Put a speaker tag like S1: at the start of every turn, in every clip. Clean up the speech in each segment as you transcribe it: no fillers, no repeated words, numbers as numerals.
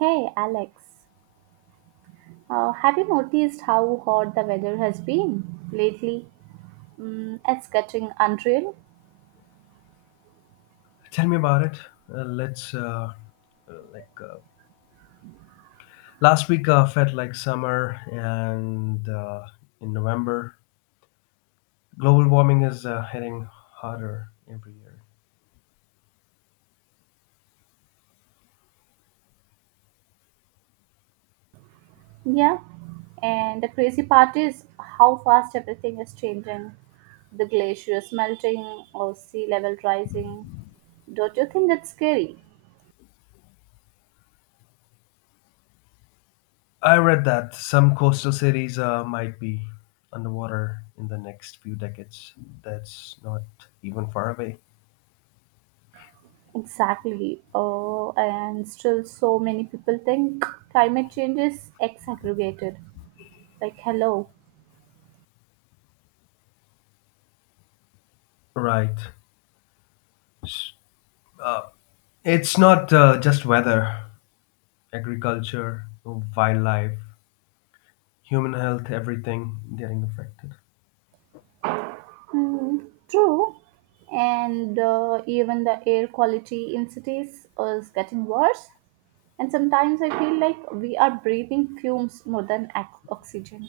S1: Hey Alex, have you noticed how hot the weather has been lately? Mm, it's getting unreal.
S2: Tell me about it. Let's like last week felt like summer, and in November, global warming is hitting harder every year.
S1: Yeah. And the crazy part is how fast everything is changing. The glaciers melting or sea level rising. Don't you think that's scary?
S2: I read that some coastal cities might be underwater in the next few decades. That's not even far away.
S1: Exactly. Oh, and still so many people think climate change is exaggerated. Like, hello.
S2: Right. S- Uh, it's not just weather, agriculture, wildlife, human health, everything getting affected.
S1: Mm, true, and even the air quality in cities is getting worse. And sometimes I feel like we are breathing fumes more than oxygen.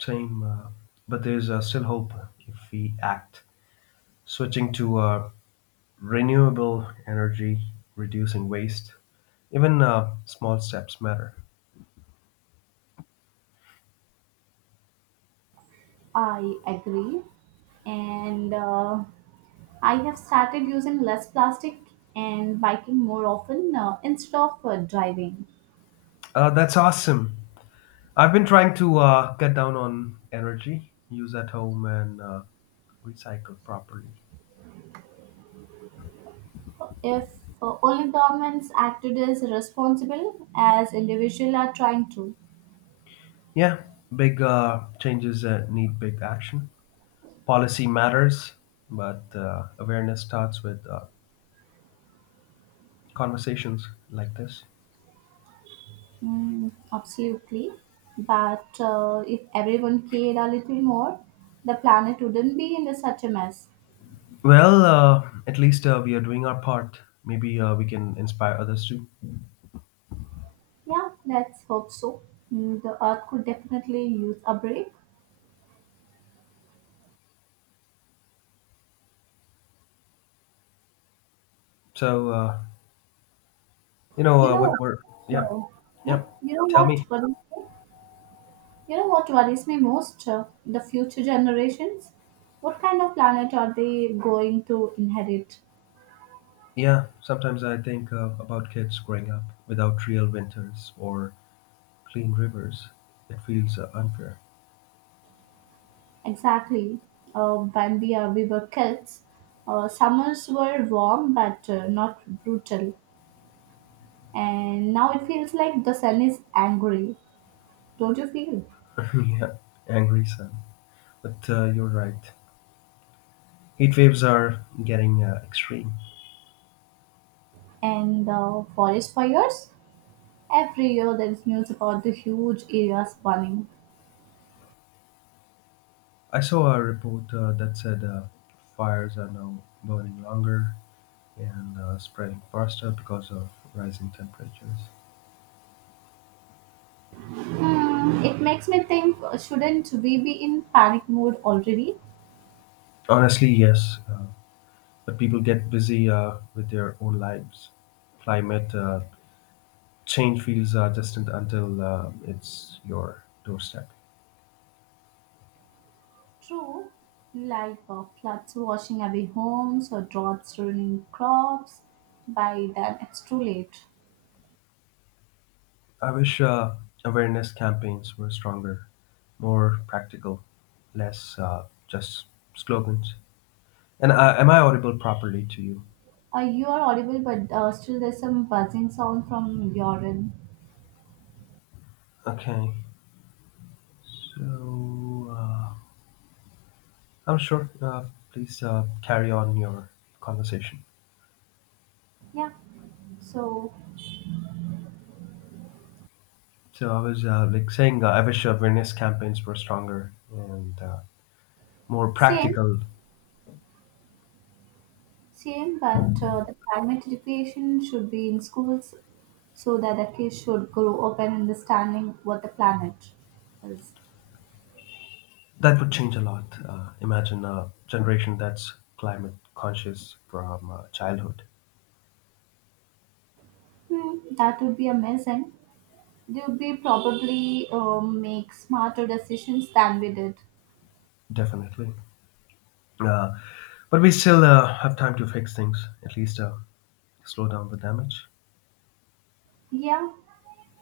S2: time, uh, but there's still hope if we act. Switching to renewable energy, reducing waste, even small steps matter.
S1: I agree, and I have started using less plastic and biking more often instead of driving.
S2: That's awesome. I've been trying to cut down on energy, use at home, and recycle properly.
S1: If only governments acted as responsible as individuals are trying to.
S2: Yeah, big changes need big action. Policy matters, but awareness starts with conversations like this.
S1: Mm, absolutely. But if everyone cared a little more, the planet wouldn't be in such a mess.
S2: Well, at least we are doing our part. Maybe we can inspire others too.
S1: Yeah, let's hope so. Mm, the Earth could definitely use a break.
S2: So, uh, you know,
S1: You
S2: uh,
S1: know,
S2: what we're, yep,
S1: so, yeah,
S2: yep.
S1: you know
S2: Tell me.
S1: what worries me? You know what worries me most? The future generations. What kind of planet are they going to inherit?
S2: Yeah, sometimes I think about kids growing up without real winters or clean rivers. It feels unfair.
S1: Exactly. When we were kids, summers were warm but not brutal. And now it feels like the sun is angry, don't you feel?
S2: Yeah, angry sun. But you're right. Heat waves are getting extreme.
S1: And the forest fires? Every year there is news about the huge areas burning.
S2: I saw a report that said fires are now burning longer and spreading faster because of rising temperatures.
S1: Hmm, it makes me think, shouldn't we be in panic mode already?
S2: Honestly, yes, but people get busy with their own lives. Climate change feels distant until it's your doorstep.
S1: True, like floods washing away homes or droughts ruining crops. By then it's too late.
S2: I wish awareness campaigns were stronger, more practical, less just slogans. And am I audible properly to you?
S1: You are audible, but still there's some buzzing sound from your end.
S2: Okay, so I'm sure. Please carry on your conversation.
S1: Yeah, so
S2: So I was like saying, I wish awareness campaigns were stronger and more
S1: same.
S2: practical.
S1: same, but the climate education should be in schools so that the kids should grow up and understanding what the planet is.
S2: That would change a lot. Imagine a generation that's climate conscious from childhood,
S1: Hmm, that would be amazing. They would be probably make smarter decisions than we did.
S2: definitely. Uh, but we still have time to fix things, at least slow down the damage.
S1: Yeah,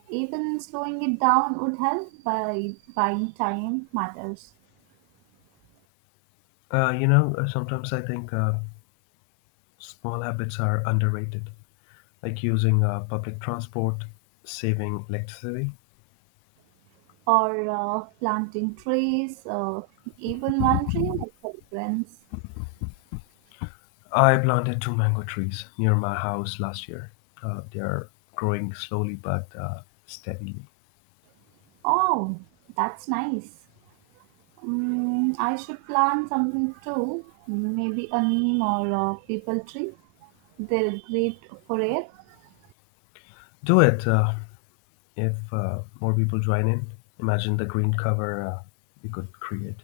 S1: even slowing it down would help by buying time matters,
S2: Sometimes I think small habits are underrated, like using public transport, saving electricity.
S1: or planting trees, even one tree makes a difference.
S2: I planted two mango trees near my house last year. They are growing slowly but steadily.
S1: Oh, that's nice. Mm, I should plant something too, maybe a neem or a people tree. They're great for air.
S2: Do it if more people join in. Imagine the green cover we could create.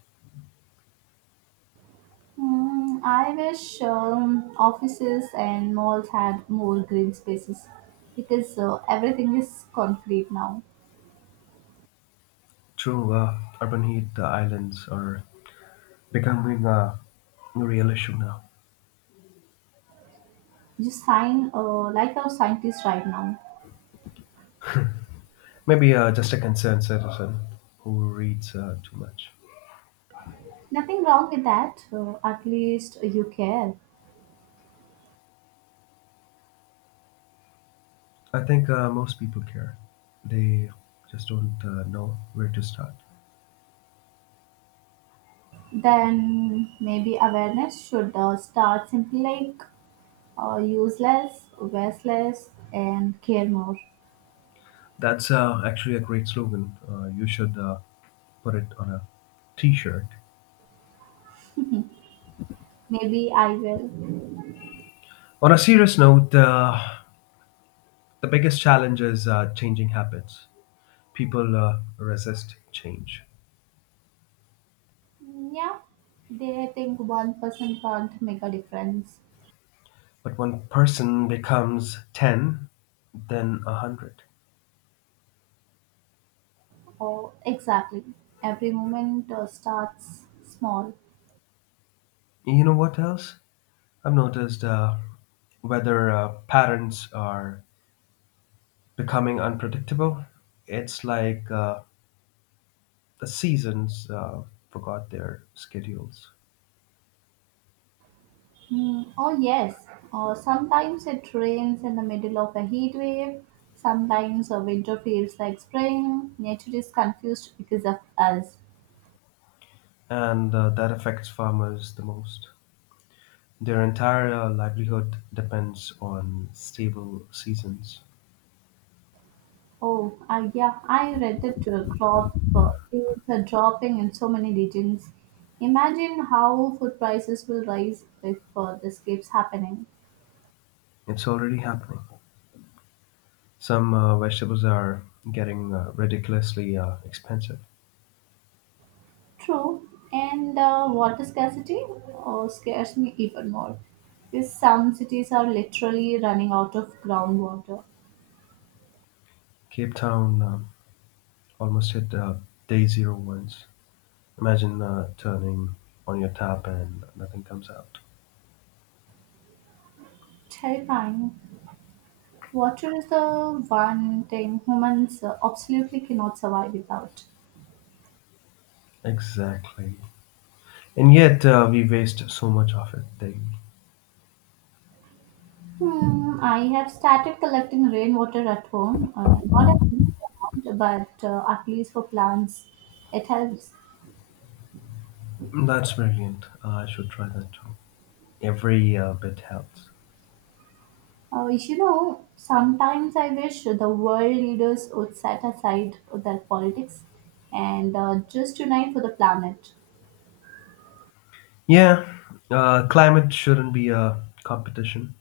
S1: Mm, I wish offices and malls had more green spaces because everything is concrete now.
S2: True, urban heat islands are becoming a real issue now.
S1: You sign like our scientists right now.
S2: Maybe just a concerned citizen who reads too much.
S1: Nothing wrong with that. At least you care.
S2: I think most people care. They just don't know where to start.
S1: Then maybe awareness should start simply, like use less, waste less, and care more.
S2: That's actually a great slogan. You should put it on a t-shirt.
S1: Maybe I will.
S2: On a serious note, the biggest challenge is changing habits. People resist change,
S1: Mm, yeah, they think one person can't make a difference.
S2: but one person becomes 10, then 100.
S1: Oh, exactly. Every moment starts small.
S2: You know what else? I've noticed whether parents are becoming unpredictable. It's like the seasons forgot their schedules,
S1: Mm, oh, yes. Sometimes it rains in the middle of a heat wave. Sometimes a winter feels like spring. Nature is confused because of us.
S2: and that affects farmers the most. Their entire livelihood depends on stable seasons.
S1: Oh, yeah, I read that crop is dropping in so many regions. Imagine how food prices will rise if this keeps happening.
S2: It's already happening. Some vegetables are getting ridiculously expensive.
S1: True, and water scarcity scares me even more. Because some cities are literally running out of groundwater.
S2: Cape Town almost hit day zero once. Imagine turning on your tap and nothing comes out.
S1: Terrifying. Water is the one thing humans absolutely cannot survive without.
S2: Exactly. And yet we waste so much of it daily.
S1: Hmm, I have started collecting rainwater at home. Not a huge amount, but at least for plants, it helps.
S2: That's brilliant. I should try that too. Every bit helps.
S1: You know, sometimes I wish the world leaders would set aside their politics and just unite for the planet.
S2: Yeah, climate shouldn't be a competition.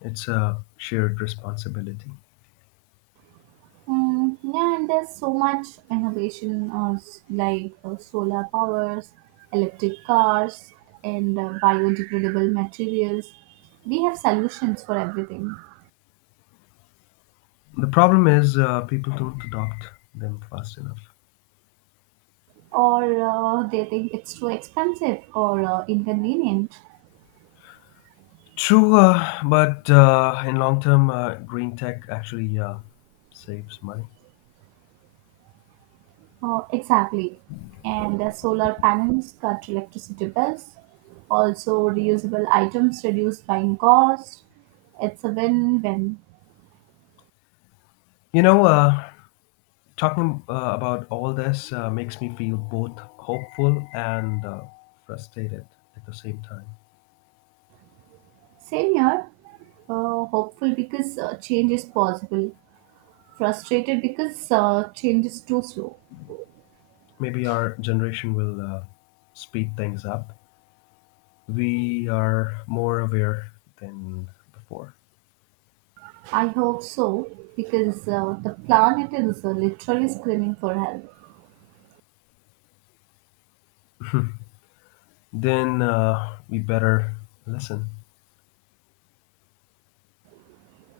S2: It's a shared responsibility.
S1: Mm, yeah, and there's so much innovation, like solar powers, electric cars, and biodegradable materials. We have solutions for everything.
S2: The problem is people don't adopt them fast enough.
S1: Or they think it's too expensive or inconvenient.
S2: True, but in long term, green tech actually saves money.
S1: Exactly. And solar panels cut electricity bills. Also, reusable items reduce buying cost. It's a win win.
S2: You know, uh, talking about all this makes me feel both hopeful and frustrated at the same time.
S1: Same here. Hopeful because change is possible. Frustrated because change is too slow.
S2: Maybe our generation will speed things up. We are more aware than before.
S1: I hope so because the planet is literally screaming for help.
S2: Then we better listen.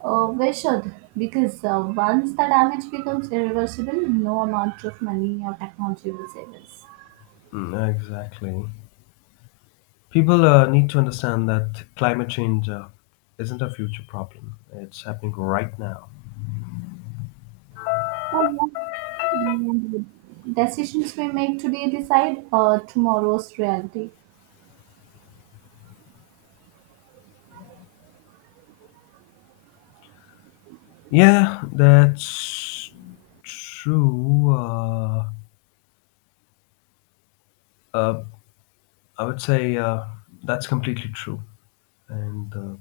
S1: We should, because once the damage becomes irreversible, no amount of money or technology will save us.
S2: Mm, exactly. People need to understand that climate change isn't a future problem. It's happening right now.
S1: Oh, yeah. Mm, decisions we make today decide tomorrow's reality.
S2: Yeah, that's true. Uh, I would say that's completely true. And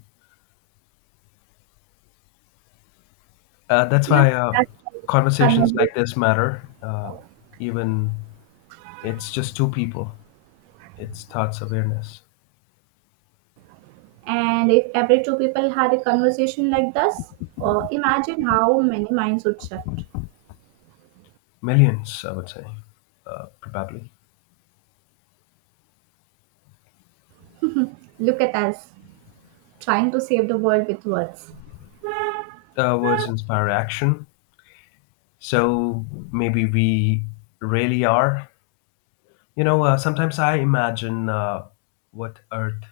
S2: uh, uh, that's
S1: Yeah,
S2: why
S1: that's
S2: conversations
S1: conversation.
S2: like this matter. Even it's just two people, it's thoughts awareness.
S1: And if every two people had a conversation like this, imagine how many minds would shift.
S2: Millions, I would say, probably.
S1: Look at us trying to save the world with words.
S2: Words inspire action, so maybe we really are. Sometimes I imagine what Earth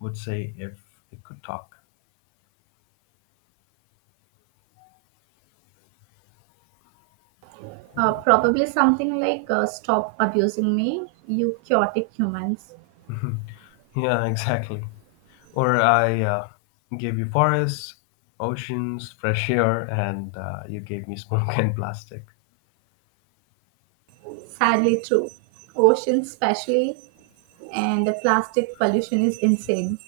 S2: would say if it could talk.
S1: Probably something like, "Stop abusing me, you chaotic humans."
S2: Yeah, exactly. Or I gave you forests, oceans, fresh air, and you gave me smoke and plastic.
S1: Sadly true. Ocean especially, and the plastic pollution is insane.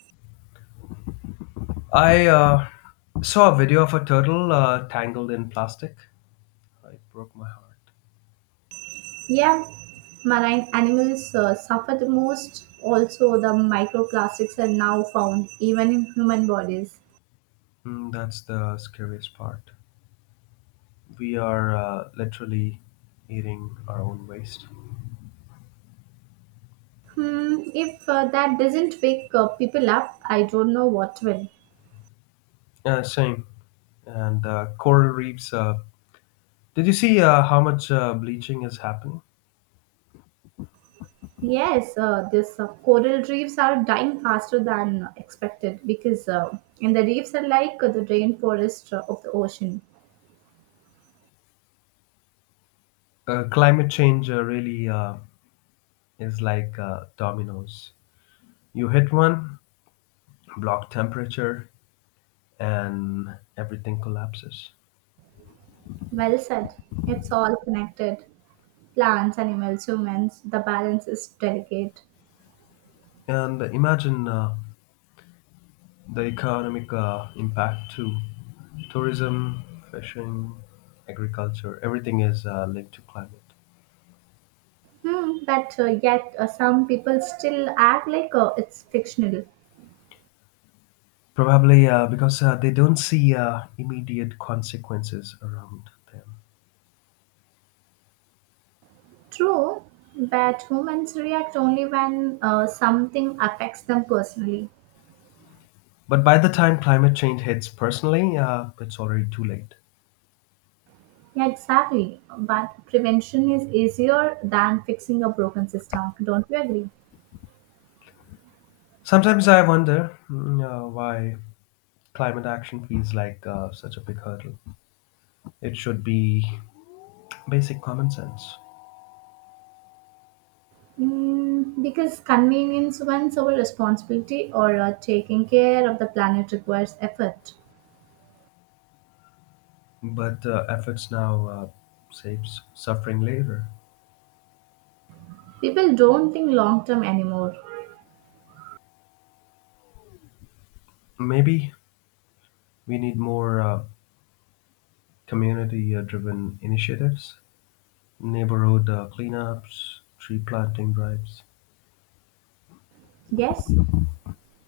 S2: I saw a video of a turtle tangled in plastic. It broke my heart.
S1: Yeah, marine animals suffer the most. Also, the microplastics are now found even in human bodies.
S2: Mm, that's the scariest part. We are literally eating our own waste.
S1: Hmm, if that doesn't wake people up, I don't know what will.
S2: Yeah, same. And coral reefs. Did you see how much bleaching is happening?
S1: Yes, this coral reefs are dying faster than expected because and the reefs are like the rainforest of the ocean.
S2: Climate change really is like dominoes. You hit one, block temperature, and everything collapses.
S1: Well said. It's all connected. Plants, animals, humans, the balance is delicate.
S2: And imagine the economic impact too. Tourism, fishing, agriculture, everything is linked to climate.
S1: Hmm, but yet some people still act like it's fictional.
S2: Probably because they don't see immediate consequences around them.
S1: True, but humans react only when something affects them personally.
S2: But by the time climate change hits personally, it's already too late.
S1: Yeah, exactly. But prevention is easier than fixing a broken system. Don't you agree?
S2: Sometimes I wonder why climate action feels like such a big hurdle. It should be basic common sense,
S1: Mm, because convenience wins over responsibility, or taking care of the planet requires effort.
S2: but efforts now saves suffering later.
S1: People don't think long term anymore.
S2: Maybe we need more community-driven initiatives, neighborhood cleanups, tree planting drives,
S1: Yes,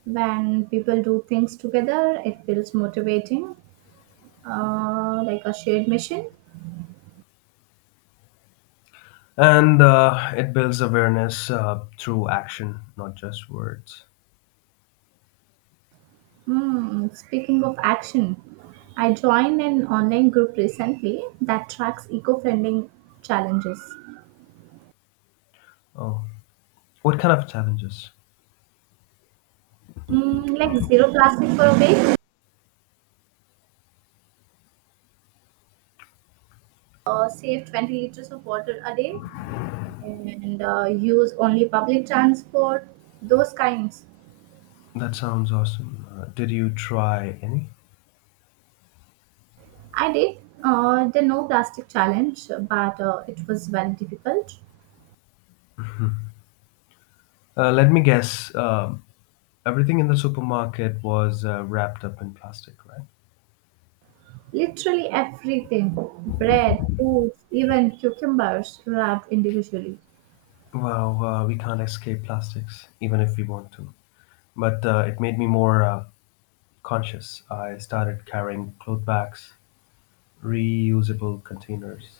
S1: when people do things together, it feels motivating, like a shared mission.
S2: and it builds awareness through action, not just words.
S1: Hmm, speaking of action, I joined an online group recently that tracks eco friendly challenges.
S2: Oh, what kind of challenges?
S1: Mm, like zero plastic for a week, save 20 liters of water a day, and use only public transport, those kinds.
S2: That sounds awesome. Did you try any?
S1: I did the no plastic challenge, but it was very difficult.
S2: Mhm. Let me guess. Everything in the supermarket was wrapped up in plastic, right?
S1: Literally everything: bread, fruits, even cucumbers wrapped individually.
S2: Wow, we can't escape plastics, even if we want to. But it made me more conscious. I started carrying cloth bags, reusable containers,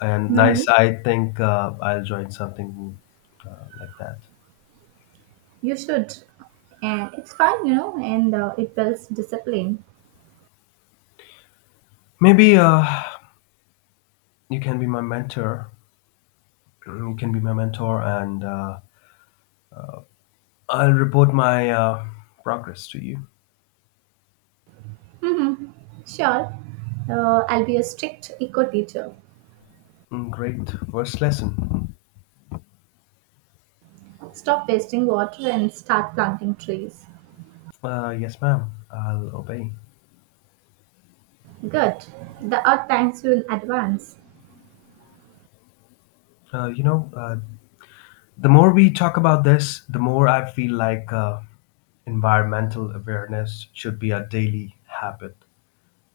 S2: and
S1: Nice.
S2: nice. I think I'll join something like that.
S1: You should. And it's fun, you know, and it builds discipline.
S2: Maybe you can be my mentor. You can be my mentor, and I'll report my progress to you.
S1: Mm-hmm. Sure. I'll be a strict eco teacher.
S2: Mm, great first lesson.
S1: Stop wasting water and start planting trees.
S2: Yes, ma'am. I'll obey.
S1: Good. The earth thanks you in advance.
S2: Uh, you know, uh, the more we talk about this, the more I feel like environmental awareness should be a daily habit,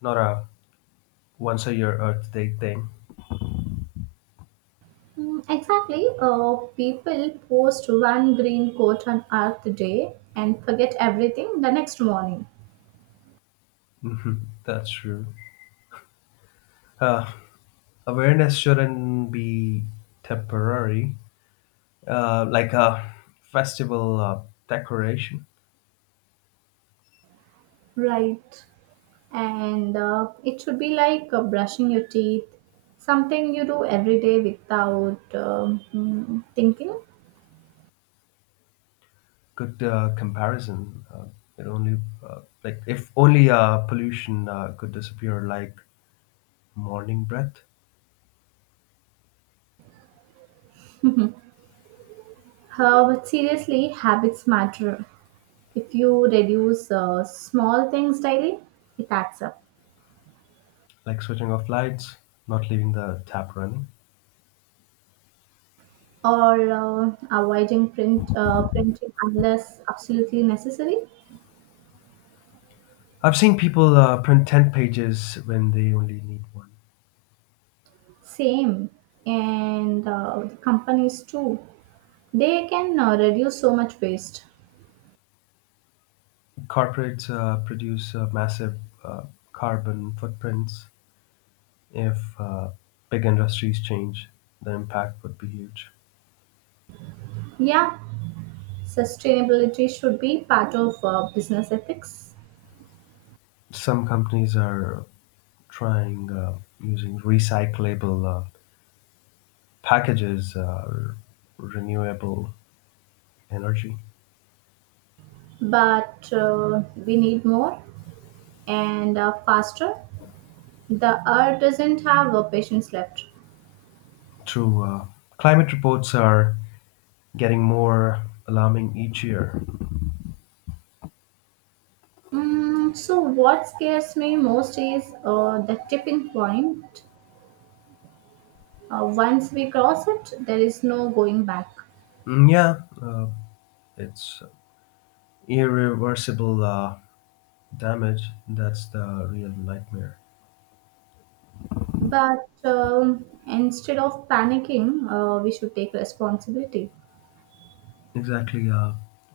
S2: not a once a year Earth Day thing.
S1: Mm, exactly. People post one green coat on Earth Day and forget everything the next morning.
S2: Mhm, that's true. Uh, Awareness shouldn't be temporary, like a festival decoration.
S1: Right. And it should be like brushing your teeth, something you do every day without thinking.
S2: Good comparison. It only like if only pollution could disappear like morning breath,
S1: But seriously, habits matter. If you reduce small things daily, it adds up.
S2: like switching off lights, not leaving the tap running.
S1: Or avoiding printing unless absolutely necessary.
S2: I've seen people print 10 pages when they only need one.
S1: Same, and the companies too. They can reduce so much waste.
S2: Corporates produce massive carbon footprints. If big industries change, the impact would be huge.
S1: Yeah, sustainability should be part of business ethics,
S2: Some companies are trying using recyclable packages renewable energy
S1: but we need more and faster. The earth doesn't have patience left.
S2: through climate reports are getting more alarming each year.
S1: Mm, so, what scares me most is the tipping point. Once we cross it, there is no going back.
S2: Mm, yeah, it's irreversible damage. That's the real nightmare.
S1: But instead of panicking, we should take responsibility.
S2: Exactly.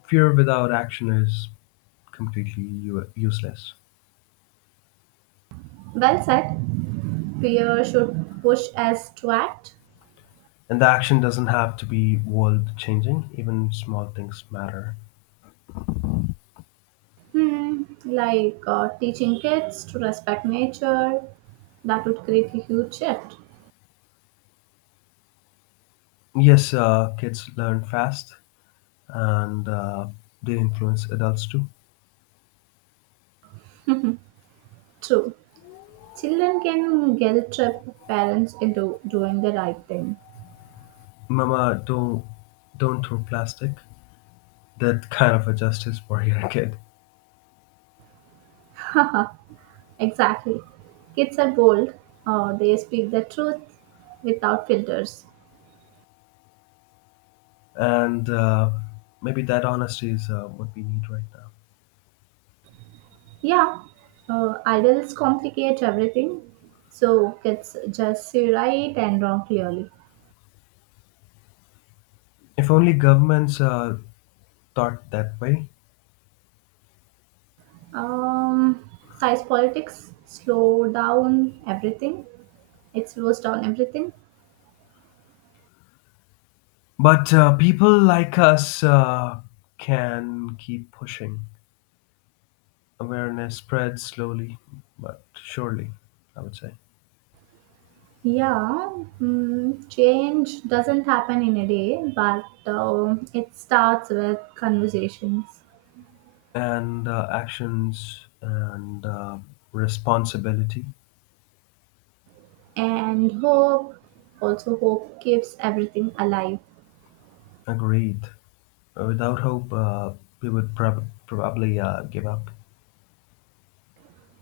S2: Fear without action is completely useless.
S1: Well said. Fear should push us to act.
S2: And the action doesn't have to be world changing, even small things matter.
S1: Hmm. Like teaching kids to respect nature, that would create a huge shift.
S2: Yes, kids learn fast and they influence adults too.
S1: True. Children can guilt trip parents into doing the right thing.
S2: Mama, don't throw plastic. That kind of a justice for your kid,
S1: Exactly. Kids are bold, they speak the truth without filters.
S2: and maybe that honesty is what we need right now.
S1: Yeah, adults complicate everything, so kids just see right and wrong clearly.
S2: If only governments thought that way.
S1: Um, size politics slow down everything. It slows down everything.
S2: But people like us can keep pushing. Awareness spreads slowly, but surely, I would say.
S1: Yeah, mm, change doesn't happen in a day, but it starts with conversations
S2: And actions and responsibility.
S1: and hope. Also, hope keeps everything alive.
S2: Agreed. Without hope, we would probably give up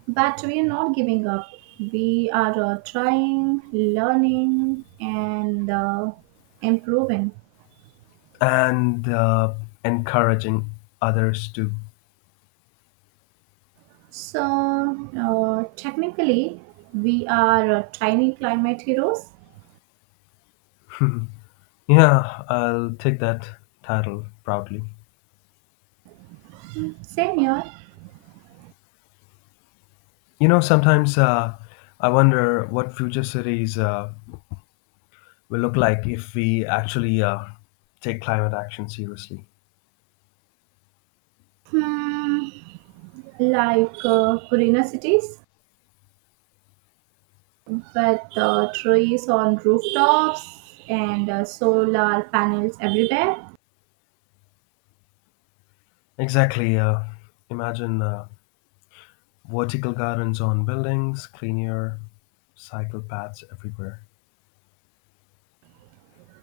S1: But we are not giving up. We are trying, learning, and improving.
S2: and encouraging others to.
S1: So, technically, we are tiny climate heroes.
S2: Yeah, I'll take that title proudly.
S1: Same here.
S2: Sometimes I wonder what future cities will look like if we actually take climate action seriously.
S1: Hmm, like greener cities with trees on rooftops and solar panels everywhere.
S2: Exactly. Imagine vertical gardens on buildings, clean air, cycle paths everywhere,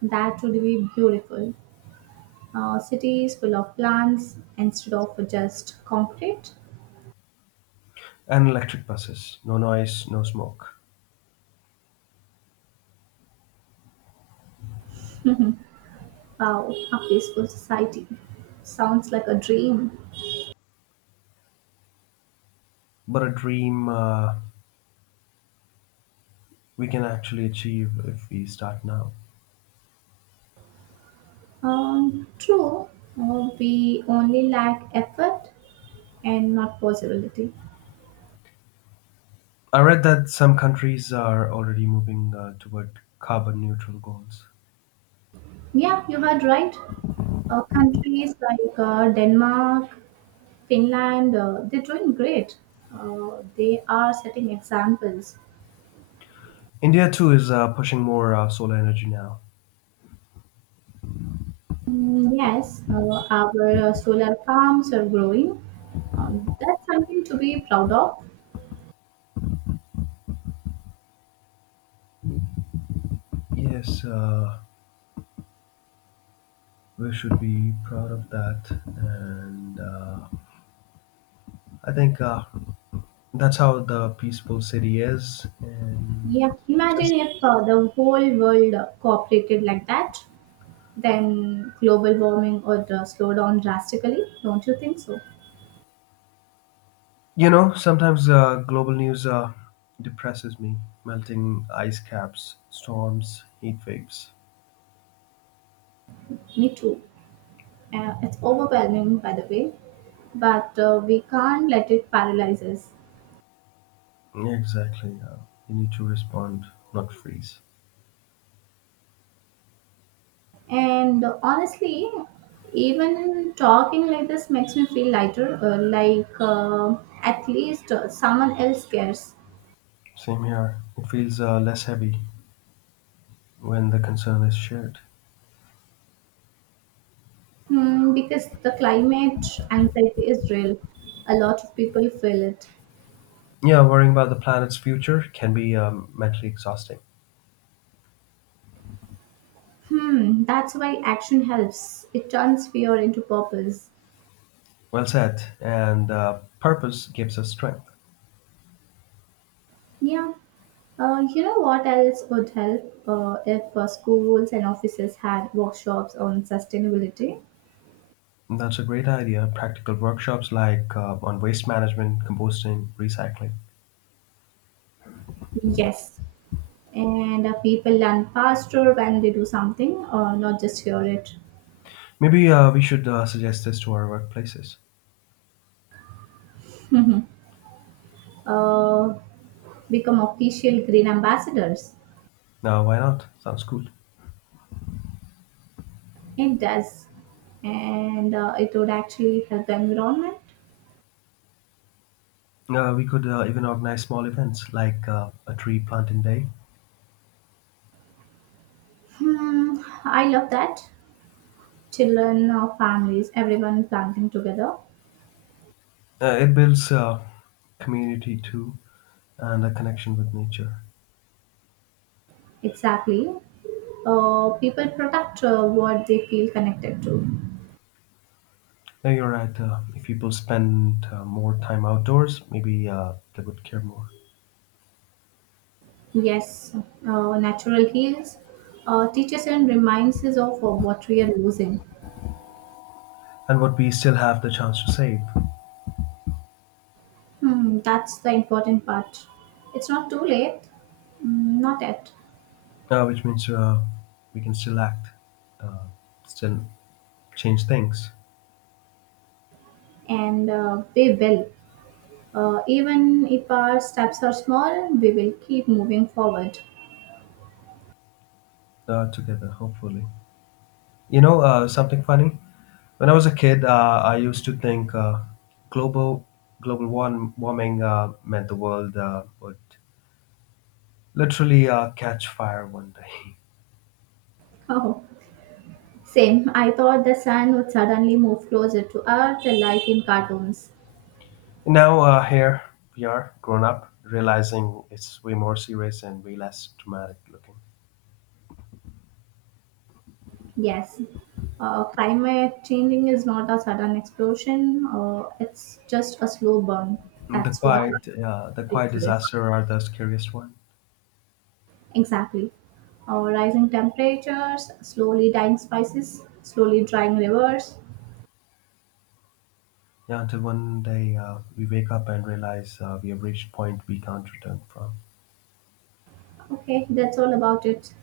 S1: That would be beautiful. Cities full of plants instead of just concrete.
S2: and electric buses. No noise, no smoke.
S1: Wow, a peaceful society. Sounds like a dream.
S2: But a dream we can actually achieve if we start now.
S1: True. We only lack effort and not possibility.
S2: I read that some countries are already moving toward carbon neutral goals.
S1: Yeah, you had right. Countries like Denmark, Finland, they're doing great. They are setting examples.
S2: India too is pushing more solar energy now.
S1: Mm, yes, our solar farms are growing. That's something to be proud of.
S2: Yes, we should be proud of that, and I think that's how the peaceful city is. And
S1: Yeah, imagine
S2: just
S1: if the whole world cooperated like that, then global warming would slow down drastically. Don't you think so?
S2: sometimes global news depresses me. Melting ice caps, storms, heat waves.
S1: Me too. It's overwhelming, by the way, but we can't let it paralyze us.
S2: Yeah, exactly. You need to respond, not freeze.
S1: And honestly, even talking like this makes me feel lighter, like at least someone else cares.
S2: Same here. It feels less heavy when the concern is shared.
S1: Hmm, because the climate anxiety is real. A lot of people feel it.
S2: Yeah, worrying about the planet's future can be mentally exhausting.
S1: Hmm, that's why action helps. It turns fear into purpose.
S2: Well said. And purpose gives us strength.
S1: Yeah. You know what else would help, if schools and offices had workshops on sustainability?
S2: That's a great idea. Practical workshops like on waste management, composting, recycling.
S1: Yes. And people learn faster when they do something, not just hear it.
S2: Maybe we should suggest this to our workplaces.
S1: Mhm. uh, become official green ambassadors.
S2: Now, why not? Sounds cool.
S1: It does. And it would actually help the environment.
S2: We could even organize small events like a tree planting day.
S1: Hmm, I love that. Children or families, everyone planting together.
S2: It builds community too and a connection with nature.
S1: Exactly. People protect what they feel connected to.
S2: Yeah, you're right. If people spend more time outdoors, maybe they would care more.
S1: Yes, natural heals, teaches and reminds us of what we are losing.
S2: And what we still have the chance to save,
S1: Hmm, that's the important part. It's not too late. Mm, not yet,
S2: which means we can still act, uh, still change things
S1: and we will. Even if our steps are small, we will keep moving forward.
S2: together, hopefully. You know, something funny? When I was a kid, I used to think global global warming meant the world would literally catch fire one day.
S1: Same. I thought the sun would suddenly move closer to Earth, like in cartoons.
S2: Now here we are, grown up, realizing it's way more serious and way less dramatic looking.
S1: Yes. Climate changing is not a sudden explosion, it's just a slow burn.
S2: The
S1: That's what
S2: quiet, uh, the quiet
S1: dangerous.
S2: disaster are the scariest one.
S1: Exactly. Rising temperatures, slowly dying spices, slowly drying rivers.
S2: Yeah, until one day we wake up and realize we have reached point we can't return from.
S1: Okay, that's all about it.